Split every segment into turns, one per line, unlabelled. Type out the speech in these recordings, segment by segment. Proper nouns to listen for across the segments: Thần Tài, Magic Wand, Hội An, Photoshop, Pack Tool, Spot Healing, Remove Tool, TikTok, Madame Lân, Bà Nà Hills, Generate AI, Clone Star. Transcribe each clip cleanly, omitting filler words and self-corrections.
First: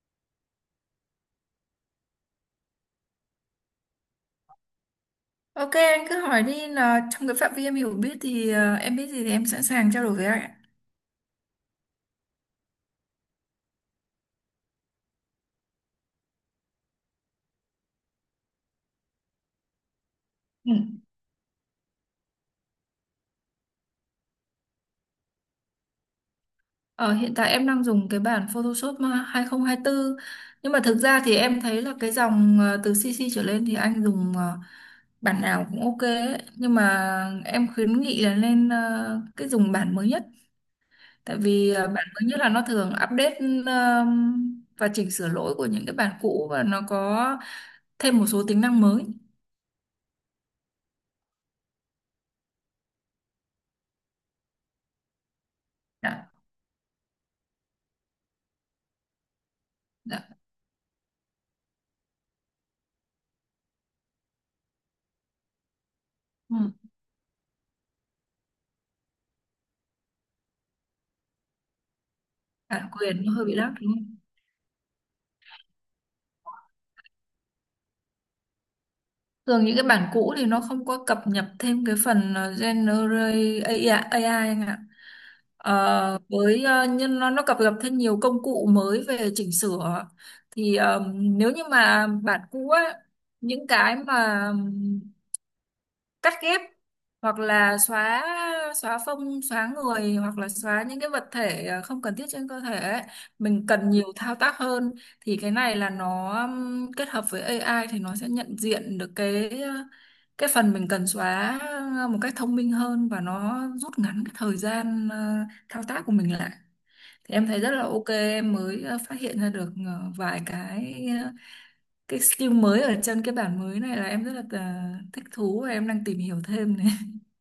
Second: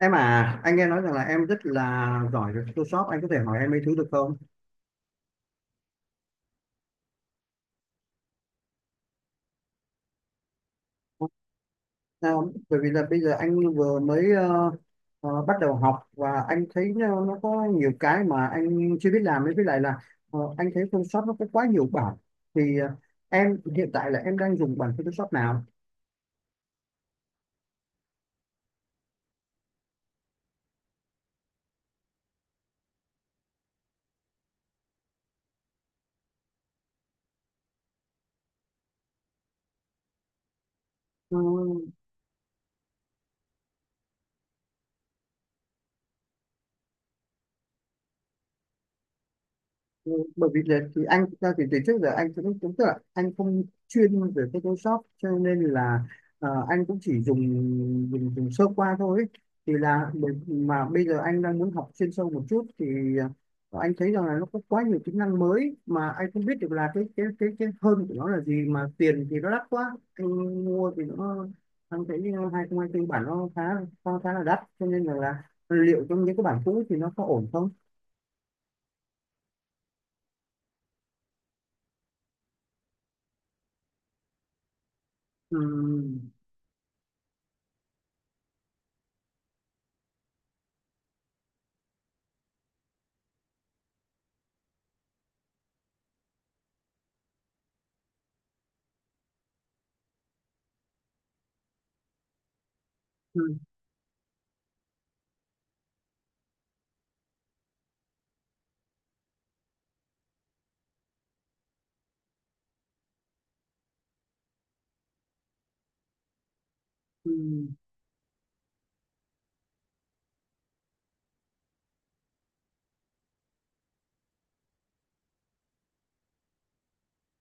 Em à, anh nghe nói rằng là em rất là giỏi về Photoshop, anh có thể hỏi em mấy thứ được không?
Ok anh cứ hỏi đi là trong cái phạm vi em hiểu biết thì em biết gì thì em sẵn sàng trao đổi với anh ạ.
À, bởi vì là bây giờ anh vừa mới bắt đầu học và anh thấy nó có nhiều cái mà anh chưa biết làm ấy, với lại là anh
Ừ.
thấy Photoshop nó có quá nhiều bản. Thì ờ, em hiện tại là em đang dùng bản Photoshop nào?
Ờ, Hiện tại em đang dùng cái bản Photoshop 2024 nhưng mà thực ra thì em thấy là cái dòng từ CC trở lên thì anh dùng bản nào cũng ok ấy. Nhưng mà em khuyến nghị là nên cái dùng bản mới nhất tại vì
Ừ,
bản mới nhất là nó thường update ờ, và chỉnh sửa lỗi của những cái bản cũ và nó có thêm một số tính năng mới.
ừ, bởi vì là thì anh thực ra thì từ trước giờ anh cũng cũng tức là anh không chuyên về Photoshop cho nên là
Dạ,
anh cũng chỉ dùng dùng dùng sơ qua thôi ấy. Thì là
dạ.
mà bây giờ anh đang muốn học chuyên sâu một chút thì anh thấy rằng là nó có quá nhiều kỹ năng mới mà anh không biết
Ừ.
được là cái hơn của nó là gì mà tiền thì nó đắt quá anh mua thì nó anh thấy
Bản
2024 bản
quyền nó hơi
nó
bị
khá
lắc đúng
khá
không?
khá là đắt cho nên là liệu trong những cái bản cũ thì nó có ổn không?
Thường những cái bản cũ thì nó không có cập nhật thêm cái phần Generate AI, AI anh ạ.
Ừ.
Với nhưng nó cập nhật thêm nhiều công cụ mới về chỉnh sửa thì nếu như mà bản cũ á, những cái mà cắt ghép hoặc là xóa xóa phông xóa người hoặc là xóa những cái vật thể không cần thiết trên cơ thể ấy.
Ừ.
Mình cần nhiều thao tác hơn thì cái này là nó kết hợp với AI thì nó sẽ nhận diện được cái phần mình cần xóa một cách thông minh hơn và nó rút ngắn cái thời gian thao tác của mình lại.
Ừ.
Thì em thấy rất là ok, em mới phát hiện ra được vài cái skill mới ở trên cái bản mới này là em rất là thích thú và em đang tìm hiểu thêm này.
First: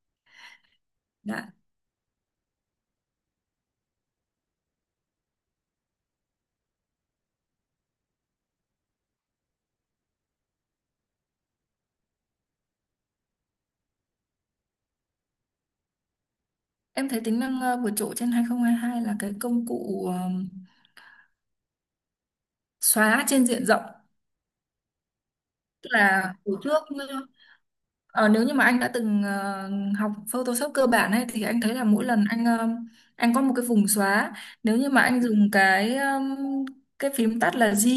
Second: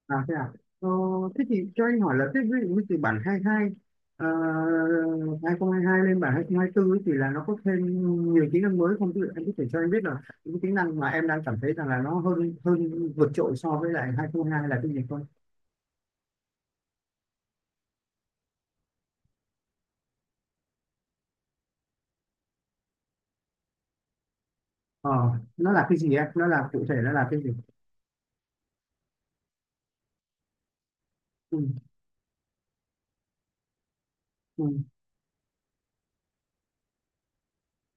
À thế à? Ờ, thế
Dạ.
thì cho anh hỏi là thế ví dụ như từ bản 22 ờ, 2022 lên bản 2024 ấy thì là nó có thêm nhiều tính năng mới không? Ví dụ anh có thể cho anh biết là những tính năng mà em đang cảm thấy rằng là nó hơn hơn vượt trội so với lại 2022 là cái gì không?
Em thấy tính năng vượt trội trên 2022 là cái công cụ xóa trên diện rộng.
Ờ, nó là
Tức
cái gì em?
là
Nó
hồi
là
trước
cụ thể nó là cái gì?
ờ, nếu như mà anh đã từng học Photoshop cơ bản ấy thì
Ừ,
anh thấy là mỗi lần anh có một cái vùng xóa.
ừ,
Nếu như mà anh dùng cái phím tắt là G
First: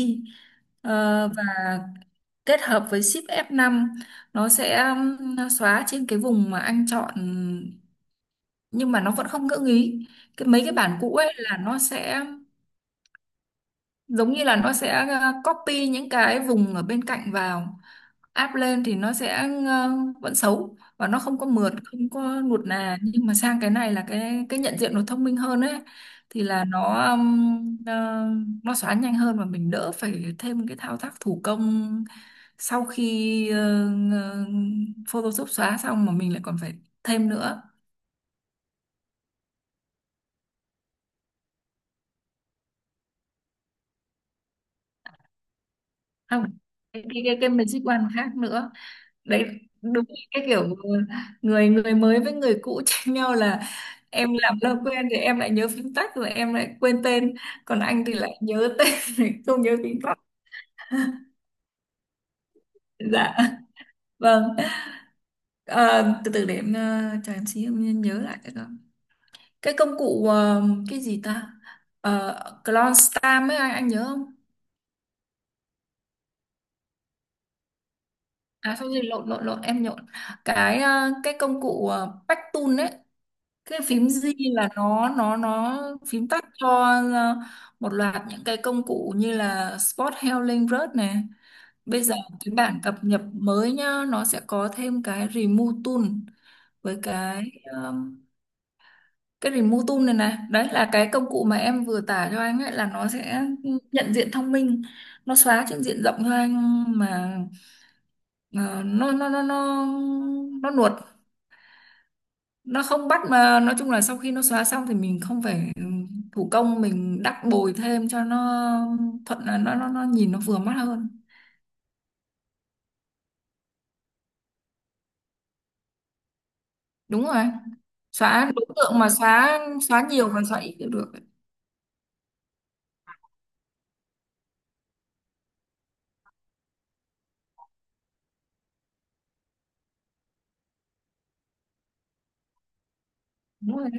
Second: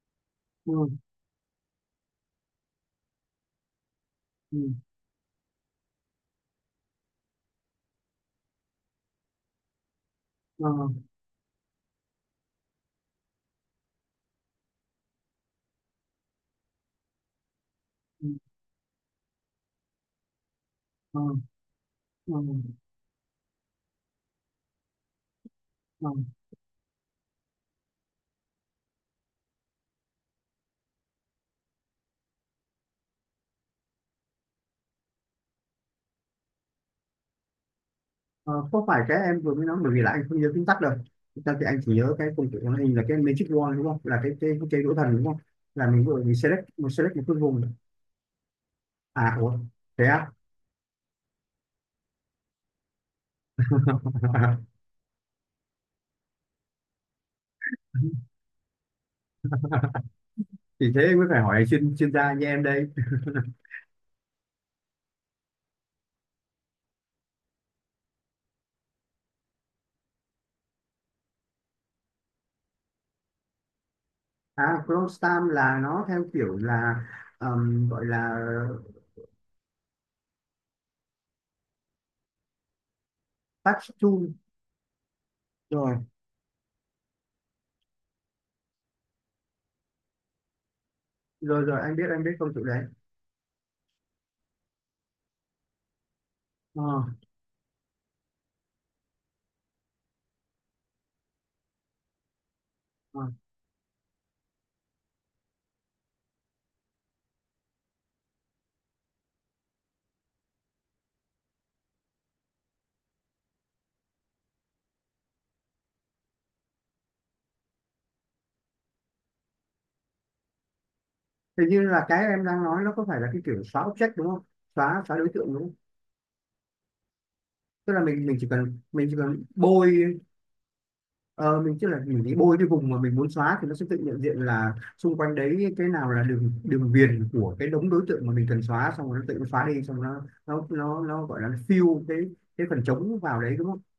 ừ,
và kết hợp với Shift+F5, nó
ừ,
sẽ xóa trên cái vùng mà anh chọn nhưng mà nó vẫn không ngỡ ý. Cái mấy
ờ,
cái bản cũ ấy là nó sẽ giống như là nó sẽ copy những cái vùng ở bên cạnh vào
ừ,
áp lên thì nó sẽ vẫn xấu và nó
ờ,
không có mượt không
ờ,
có nuột nà. Nhưng mà sang cái này là cái nhận diện nó thông minh hơn ấy.
ờ.
Thì là nó xóa nhanh hơn và mình đỡ phải thêm cái thao tác thủ công sau khi ờ, Photoshop xóa xong mà mình lại còn phải thêm nữa.
Ờ, không phải cái em vừa mới nói bởi vì là anh không nhớ chính tắc đâu. Thực ra thì anh chỉ nhớ cái công cụ màn hình là cái Magic Wand đúng không, là cái đũa thần đúng không, là mình vừa mình
Không, cái
select một
cái
cái
cái, cái
vùng.
Magic One khác nữa
À
đấy,
ủa, thế
đúng.
á?
Cái kiểu người người mới với người cũ tranh nhau là em làm lâu quen thì em lại nhớ phím tắt rồi em lại quên tên, còn anh thì lại nhớ tên rồi không nhớ phím tắt.
Thì thế mới phải hỏi chuyên chuyên gia như em đây.
Dạ vâng. Ờ, Từ từ để em cho em xí em nhớ lại cái đó, cái công cụ cái gì ta, Clone Star ấy anh nhớ không?
À Chrome Stamp là nó theo kiểu là gọi là
À sao gì lộn lộn lộn em nhộn, cái công cụ Pack Tool ấy. Cái
patch
phím Z
tool.
là nó
Rồi
phím tắt cho ờ, một loạt những cái công cụ như là Spot Healing Rớt này.
rồi rồi anh biết,
Bây giờ
anh biết công
cái
cụ đấy.
bản cập nhật mới nhá, nó sẽ có thêm cái Remove Tool
Ờ,
với um, cái Remove Tool này này đấy là cái công cụ mà em vừa tả cho anh ấy, là nó
ờ.
sẽ nhận diện thông minh, nó xóa trên diện rộng cho anh mà ờ, nó nó nó nó nó nuột, nó không bắt. Mà nói chung là sau khi nó xóa xong thì mình không phải ừ, thủ công mình đắp bồi thêm cho nó thuận, là nó nhìn nó vừa mắt hơn.
Hình như là cái em đang nói nó có phải là cái kiểu xóa object đúng không, xóa xóa đối tượng đúng?
Đúng rồi,
Tức là mình chỉ
xóa đối
cần
tượng
mình
mà,
chỉ cần
xóa xóa
bôi
nhiều còn xóa ít đều được.
ờ, mình tức là mình đi bôi cái vùng mà mình muốn xóa thì nó sẽ tự nhận diện là xung quanh đấy cái nào là đường đường viền của cái đống đối tượng mà mình cần xóa, xong rồi nó tự nó xóa đi, xong rồi nó gọi là nó fill cái phần trống vào đấy đúng
Đúng
không?
rồi,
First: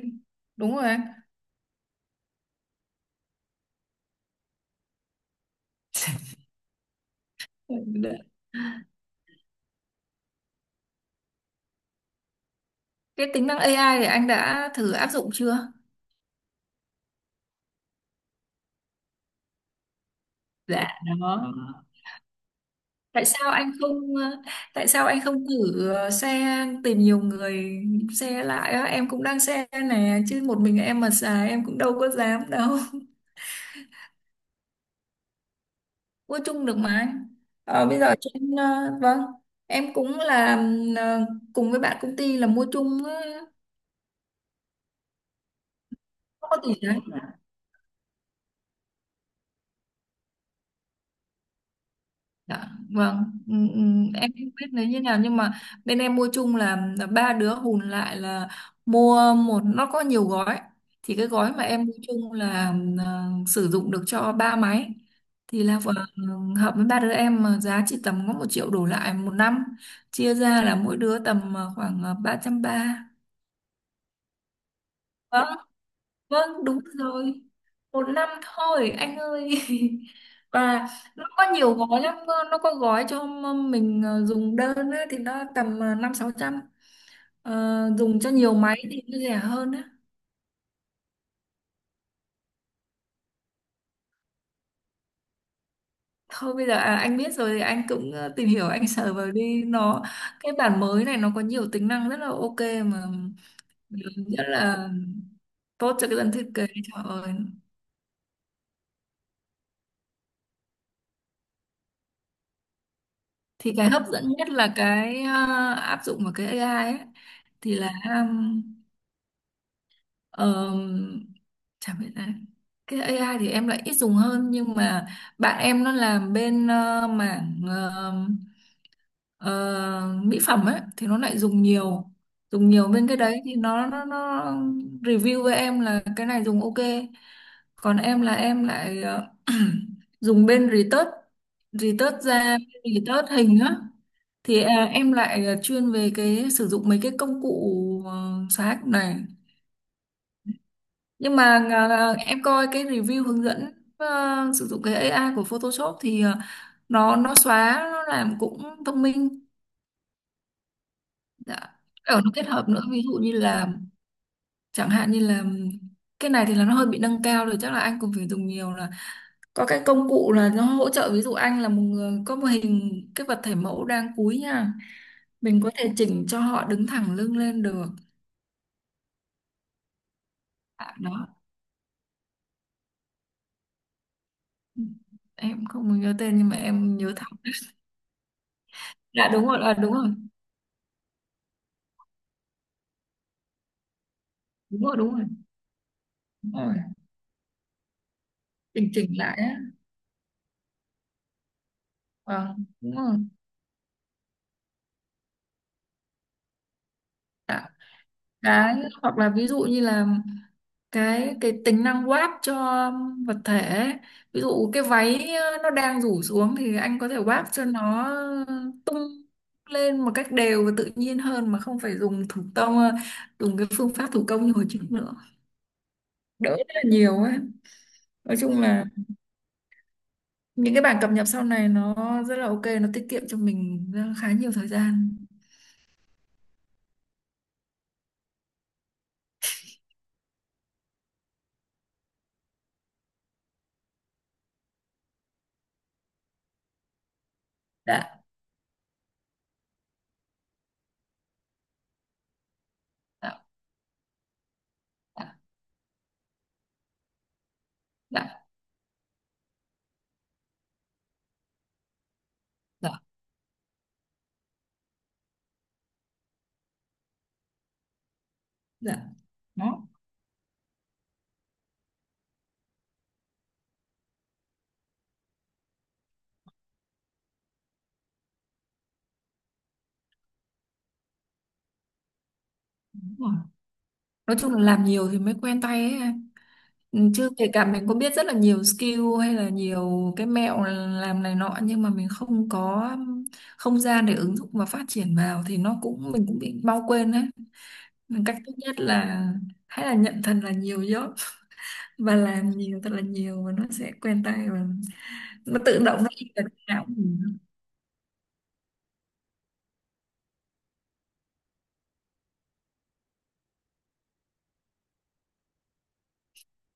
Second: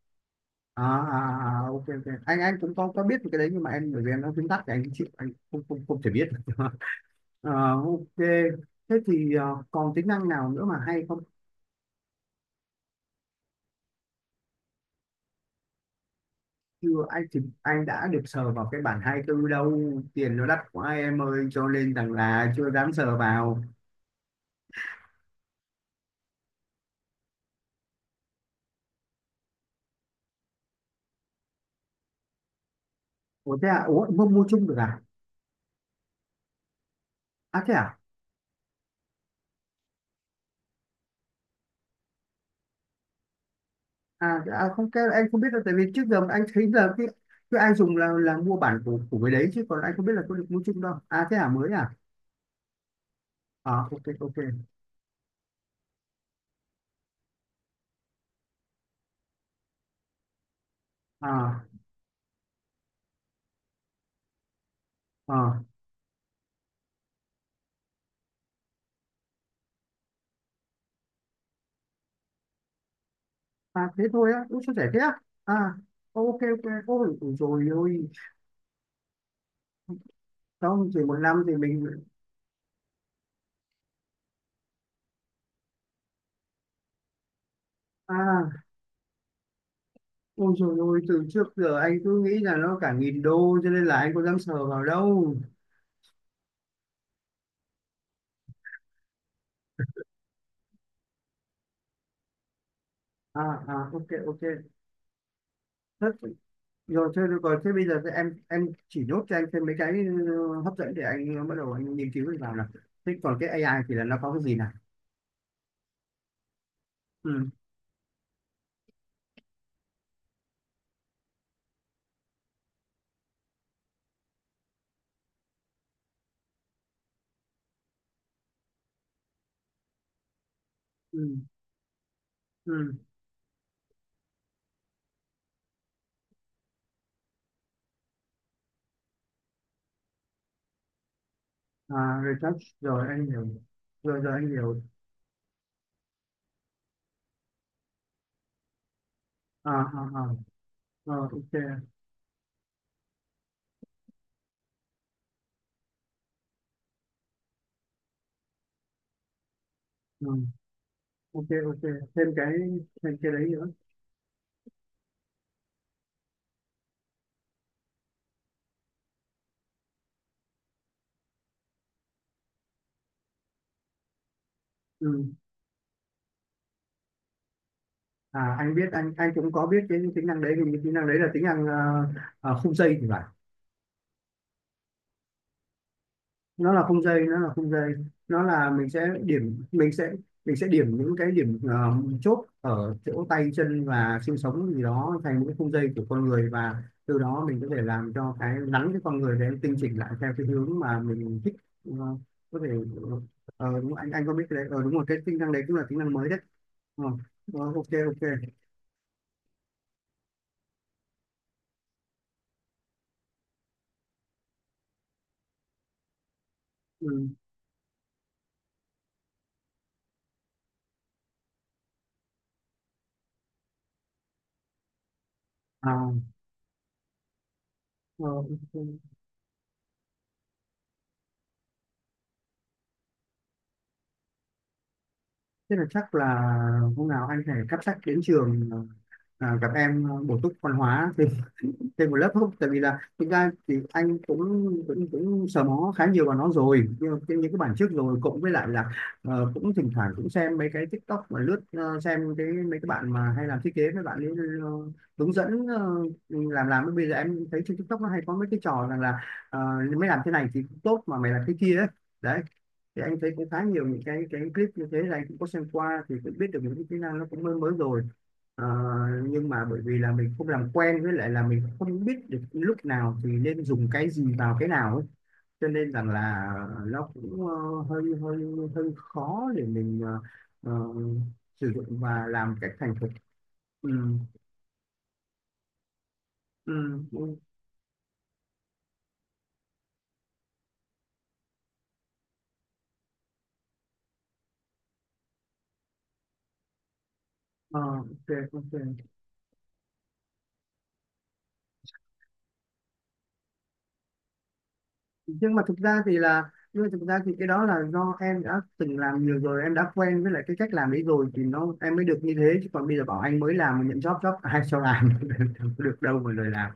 đúng
À,
rồi.
à, à, à, ok ok, anh cũng có biết cái đấy nhưng mà em, bởi vì em nó viết tắt thì anh chịu, anh không không không thể biết. Ờ, ok,
Đấy.
thế thì còn tính năng nào nữa mà hay không?
Cái tính năng AI thì anh đã thử áp dụng chưa?
Chưa, anh thì anh đã được sờ vào cái bản hai tư đâu. Tiền nó đắt
Dạ,
quá em
đó.
ơi cho nên rằng là chưa dám sờ
tại sao
vào.
anh không ờ, tại sao anh không thử share tìm nhiều người share lại á? Em cũng đang share nè, chứ một mình em mà xài em cũng đâu có dám đâu.
Ủa thế à, ủa mua mua chung được à?
Mua chung được mà.
À thế à.
Bây giờ trên vâng, em cũng là ờ, cùng với bạn công ty là mua chung
À, à không, cái anh không biết đâu, tại vì trước giờ anh
không có
thấy
tỷ
là
đấy.
cái anh dùng là mua bản của cái đấy, chứ còn anh không biết là có được mua chung đâu. À thế à, mới à.
Dạ, vâng, ừ,
À
ừ,
ok
em
ok.
không biết là như nào nhưng mà bên em mua chung là ba đứa hùn lại là mua một, nó có nhiều gói. Thì cái gói mà
À
em mua chung là sử dụng được cho ba máy,
à,
thì là vừa hợp với ba đứa em mà giá chỉ tầm có 1 triệu đổ lại 1 năm, chia ra là mỗi đứa tầm khoảng ba trăm ba.
à thế thôi á, cũng chia sẻ thế á? À
Vâng.
ok
Vâng,
ok,
đúng
ôi
rồi.
rồi
Một
ôi,
năm thôi, anh ơi. Và
xong chỉ một
nó
năm
có
thì
nhiều
mình
gói lắm, cơ. Nó có gói cho mình dùng đơn á, thì nó tầm năm sáu trăm. Dùng cho nhiều
à.
máy thì nó rẻ hơn á.
Ôi dồi ôi, từ trước giờ anh cứ nghĩ là nó cả nghìn đô cho nên là anh có dám sờ vào đâu.
Thôi bây giờ à, anh biết rồi thì anh cũng tìm hiểu, anh sờ vào đi. Nó cái bản mới này nó có nhiều tính năng rất là ok mà,
À, à, ok, ok.
rất là tốt
Thế,
cho cái dân thiết kế, trời
thế
ơi.
rồi, còn thế bây giờ thì em chỉ nốt cho anh thêm mấy cái hấp dẫn để anh bắt đầu anh nghiên cứu vào nào. Thế còn cái
Thì
AI
cái
thì
hấp
là nó
dẫn
có cái
nhất
gì nào?
là áp dụng vào cái AI ấy
Ừ,
thì là, Ờ, chả biết là cái AI thì em lại ít dùng hơn, nhưng mà bạn em nó làm bên mảng ờ, mỹ phẩm ấy thì nó
ừ,
lại dùng nhiều, dùng nhiều
ừ.
bên cái đấy thì nó review với em là cái này dùng ok. Còn em là em lại dùng bên retouch,
À,
retouch da,
retouch, rồi anh
retouch
hiểu.
hình á
Rồi, rồi anh
thì
hiểu.
à, em lại chuyên về cái sử dụng mấy cái công cụ xóa hình này.
À, à, à. Rồi,
Nhưng mà
ok.
à, em coi cái review hướng dẫn sử dụng cái AI của Photoshop thì nó xóa nó làm cũng thông minh.
Ừ, ok,
Dạ.
ok.
Ở
Thêm
nó kết
cái,
hợp nữa, ví dụ
thêm cái
như
đấy nữa.
là chẳng hạn như là cái này thì là nó hơi bị nâng cao rồi, chắc là anh cũng phải dùng nhiều là có cái công cụ là nó hỗ trợ. Ví dụ anh là một người có một hình cái vật thể mẫu đang cúi nha,
Ừ.
mình có thể chỉnh cho họ đứng thẳng lưng lên được.
À, anh biết, anh cũng có biết cái tính năng đấy, vì tính
À,
năng đấy là
đó
tính năng khung dây thì phải.
em không nhớ tên nhưng mà em nhớ thẳng.
Nó là khung dây, nó là mình sẽ
Dạ đúng rồi. À, đúng rồi,
mình sẽ điểm những cái điểm chốt ở chỗ tay chân và xương sống gì
đúng rồi, đúng
đó
rồi.
thành những khung dây của con người, và
Ừ.
từ đó mình có thể làm cho cái nắn
Bình
cái con
chỉnh
người
lại
để
á.
tinh chỉnh lại theo cái hướng mà mình thích. Ờ,
Vâng.
có
Ừ.
thể
Đúng rồi.
đúng, anh có biết cái đấy, ờ, đúng rồi, cái tính năng đấy cũng là tính năng mới đấy. Ờ,
Dạ.
ok ok.
Cái hoặc là ví dụ như là cái tính năng quát cho vật thể ấy. Ví dụ cái váy nó đang rủ xuống thì anh có thể
ừ.
quát cho nó tung lên một cách đều và tự nhiên hơn, mà không phải dùng thủ công, dùng cái phương pháp thủ công như hồi trước nữa,
à,
đỡ rất là nhiều ấy.
ờ,
Nói chung
ok.
là những cái bản cập nhật sau này nó rất là ok, nó tiết kiệm cho mình khá nhiều thời gian.
Thế là chắc là hôm nào anh phải cắp sách đến trường, à, gặp em bổ túc văn hóa thêm, thêm một lớp không? Tại vì là thực ra thì anh cũng cũng sờ mó khá nhiều vào nó rồi, nhưng mà những cái bản trước, rồi
Dạ,
cộng với lại là cũng thỉnh thoảng cũng xem mấy cái TikTok mà lướt, xem cái mấy cái bạn mà
dạ,
hay làm thiết kế mấy bạn ấy ờ,
dạ,
hướng dẫn, làm bây giờ em thấy trên TikTok nó hay có
dạ,
mấy cái trò rằng là ờ, mày làm thế này thì cũng tốt mà mày làm thế kia ấy. Đấy,
dạ,
thì anh thấy cũng khá nhiều những cái clip như thế, là anh cũng có xem qua thì cũng biết được những cái kỹ năng nó cũng mới mới rồi. Ờ,
dạ.
nhưng mà bởi
Đó.
vì là mình không làm quen, với lại là mình không biết được lúc nào thì nên dùng cái gì vào cái nào ấy, cho nên rằng là nó cũng ờ, hơi hơi hơi khó để mình ờ, sử dụng và làm cách thành thục.
Đúng rồi.
ừ,
Nói chung là làm nhiều thì mới quen tay ấy, em. Ừ,
ừ,
chứ
ừ.
kể cả mình có biết rất là nhiều skill hay là nhiều cái mẹo làm này nọ nhưng mà mình không có không gian để ứng dụng và phát triển vào thì nó cũng, mình cũng bị mau quên đấy.
Ờ,
Nên cách tốt
ok ok.
nhất là hay là nhận thật là nhiều job và làm nhiều thật là nhiều, và nó sẽ quen tay và
Nhưng
nó
mà
tự động nó in vào não.
thực ra thì cái đó là do em đã từng làm nhiều rồi, em đã quen với lại cái cách làm ấy rồi thì nó em mới được như thế, chứ còn bây giờ bảo anh mới làm mà nhận job job ai cho làm. Không có được đâu mà lời làm.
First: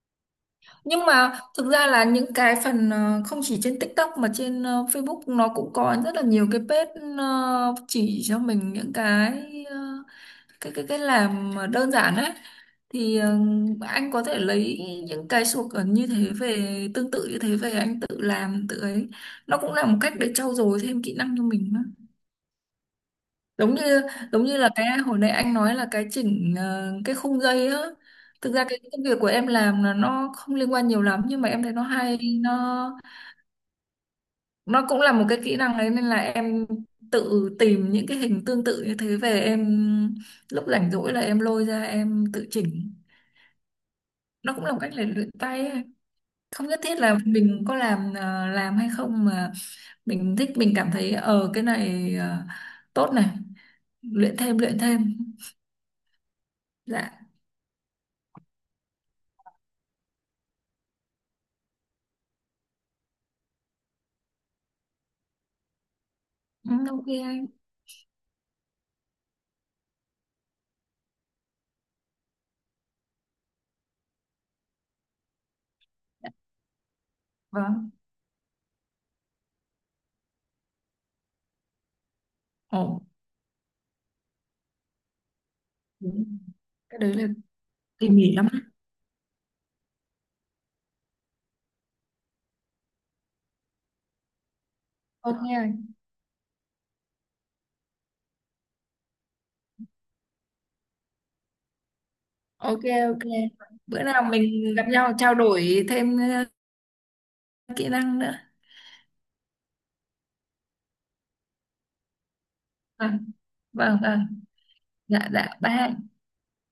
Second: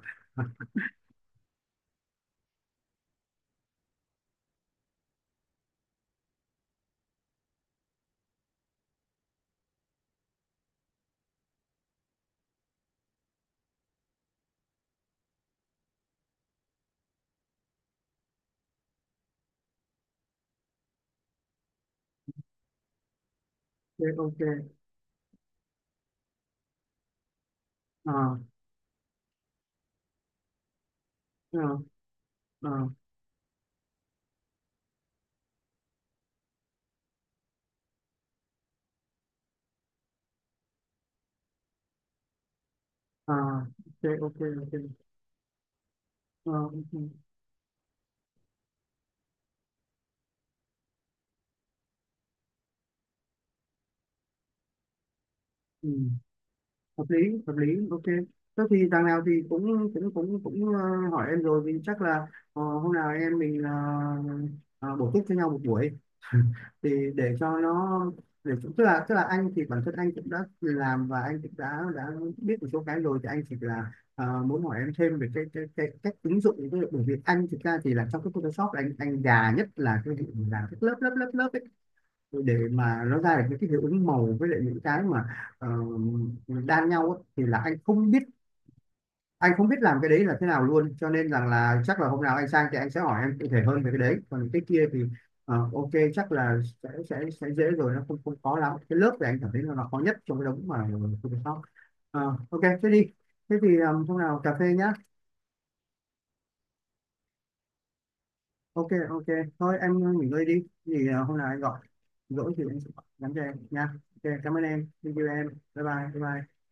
Nhưng mà thực ra là những cái phần không chỉ trên TikTok mà trên Facebook nó cũng có rất là nhiều cái page chỉ cho mình những cái ờ, cái làm mà đơn giản ấy, thì anh có thể lấy những cái suộc ở như thế về, tương tự như thế về anh tự làm tự ấy, nó cũng là một cách để trau dồi thêm kỹ năng cho mình. Giống như,
Ok ok.
giống như là cái hồi nãy anh nói là cái chỉnh cái khung dây á,
ờ
thực ra cái công việc của em làm là nó không liên quan nhiều lắm nhưng mà
ờ
em thấy nó hay,
ờ
nó cũng là một cái kỹ năng đấy, nên là em tự tìm những cái hình tương tự như thế về, em lúc rảnh rỗi là em lôi ra em tự chỉnh,
ờ ok ok
nó cũng là
ok.
một cách để luyện tay ấy.
Ờ,
Không nhất
ok.
thiết là mình có làm hay không, mà mình thích mình cảm thấy cái này tốt này, luyện thêm, luyện thêm.
Ừ. Hợp lý
Dạ.
hợp lý, ok. Thế thì đằng nào thì cũng cũng cũng cũng hỏi em rồi, vì chắc là hôm nào em mình ờ, bổ túc cho nhau một buổi
Ừ,
thì
ok
để
anh.
cho nó, để tức là anh thì bản thân anh cũng đã làm và anh cũng đã biết một số cái rồi, thì anh chỉ là muốn hỏi em thêm về cái cách ứng dụng những cái, bởi vì anh thực ra
Vâng.
thì là trong cái Photoshop là anh già nhất là cái vụ làm các lớp lớp lớp lớp để
Ổn,
mà nó ra được những cái hiệu ứng màu với lại những cái mà ờ,
đúng.
đan
Cái
nhau
đấy
ấy,
là
thì là
tỉ mỉ lắm.
anh không biết làm cái đấy là thế nào luôn, cho nên rằng là chắc là hôm nào anh sang thì anh sẽ hỏi em cụ thể hơn về cái đấy, còn cái kia thì ok
Ok,
chắc là sẽ dễ rồi, nó không không khó lắm. Cái lớp thì anh cảm thấy là nó khó nhất trong cái đống mà Photoshop. Ờ, ok
ok,
thế đi.
ok.
Thế thì
Bữa
hôm
nào
nào cà phê
mình gặp
nhá.
nhau trao đổi thêm ờ, kỹ năng nữa.
Ok ok. Thôi em nghỉ ngơi đi, thì hôm nào anh gọi, rỗi thì anh sẽ gọi nhắn
Vâng,
cho em nha.
vâng,
Ok
vâng.
cảm ơn em, thank
Dạ,
you em.
dạ,
Bye
bye.
bye bye bye.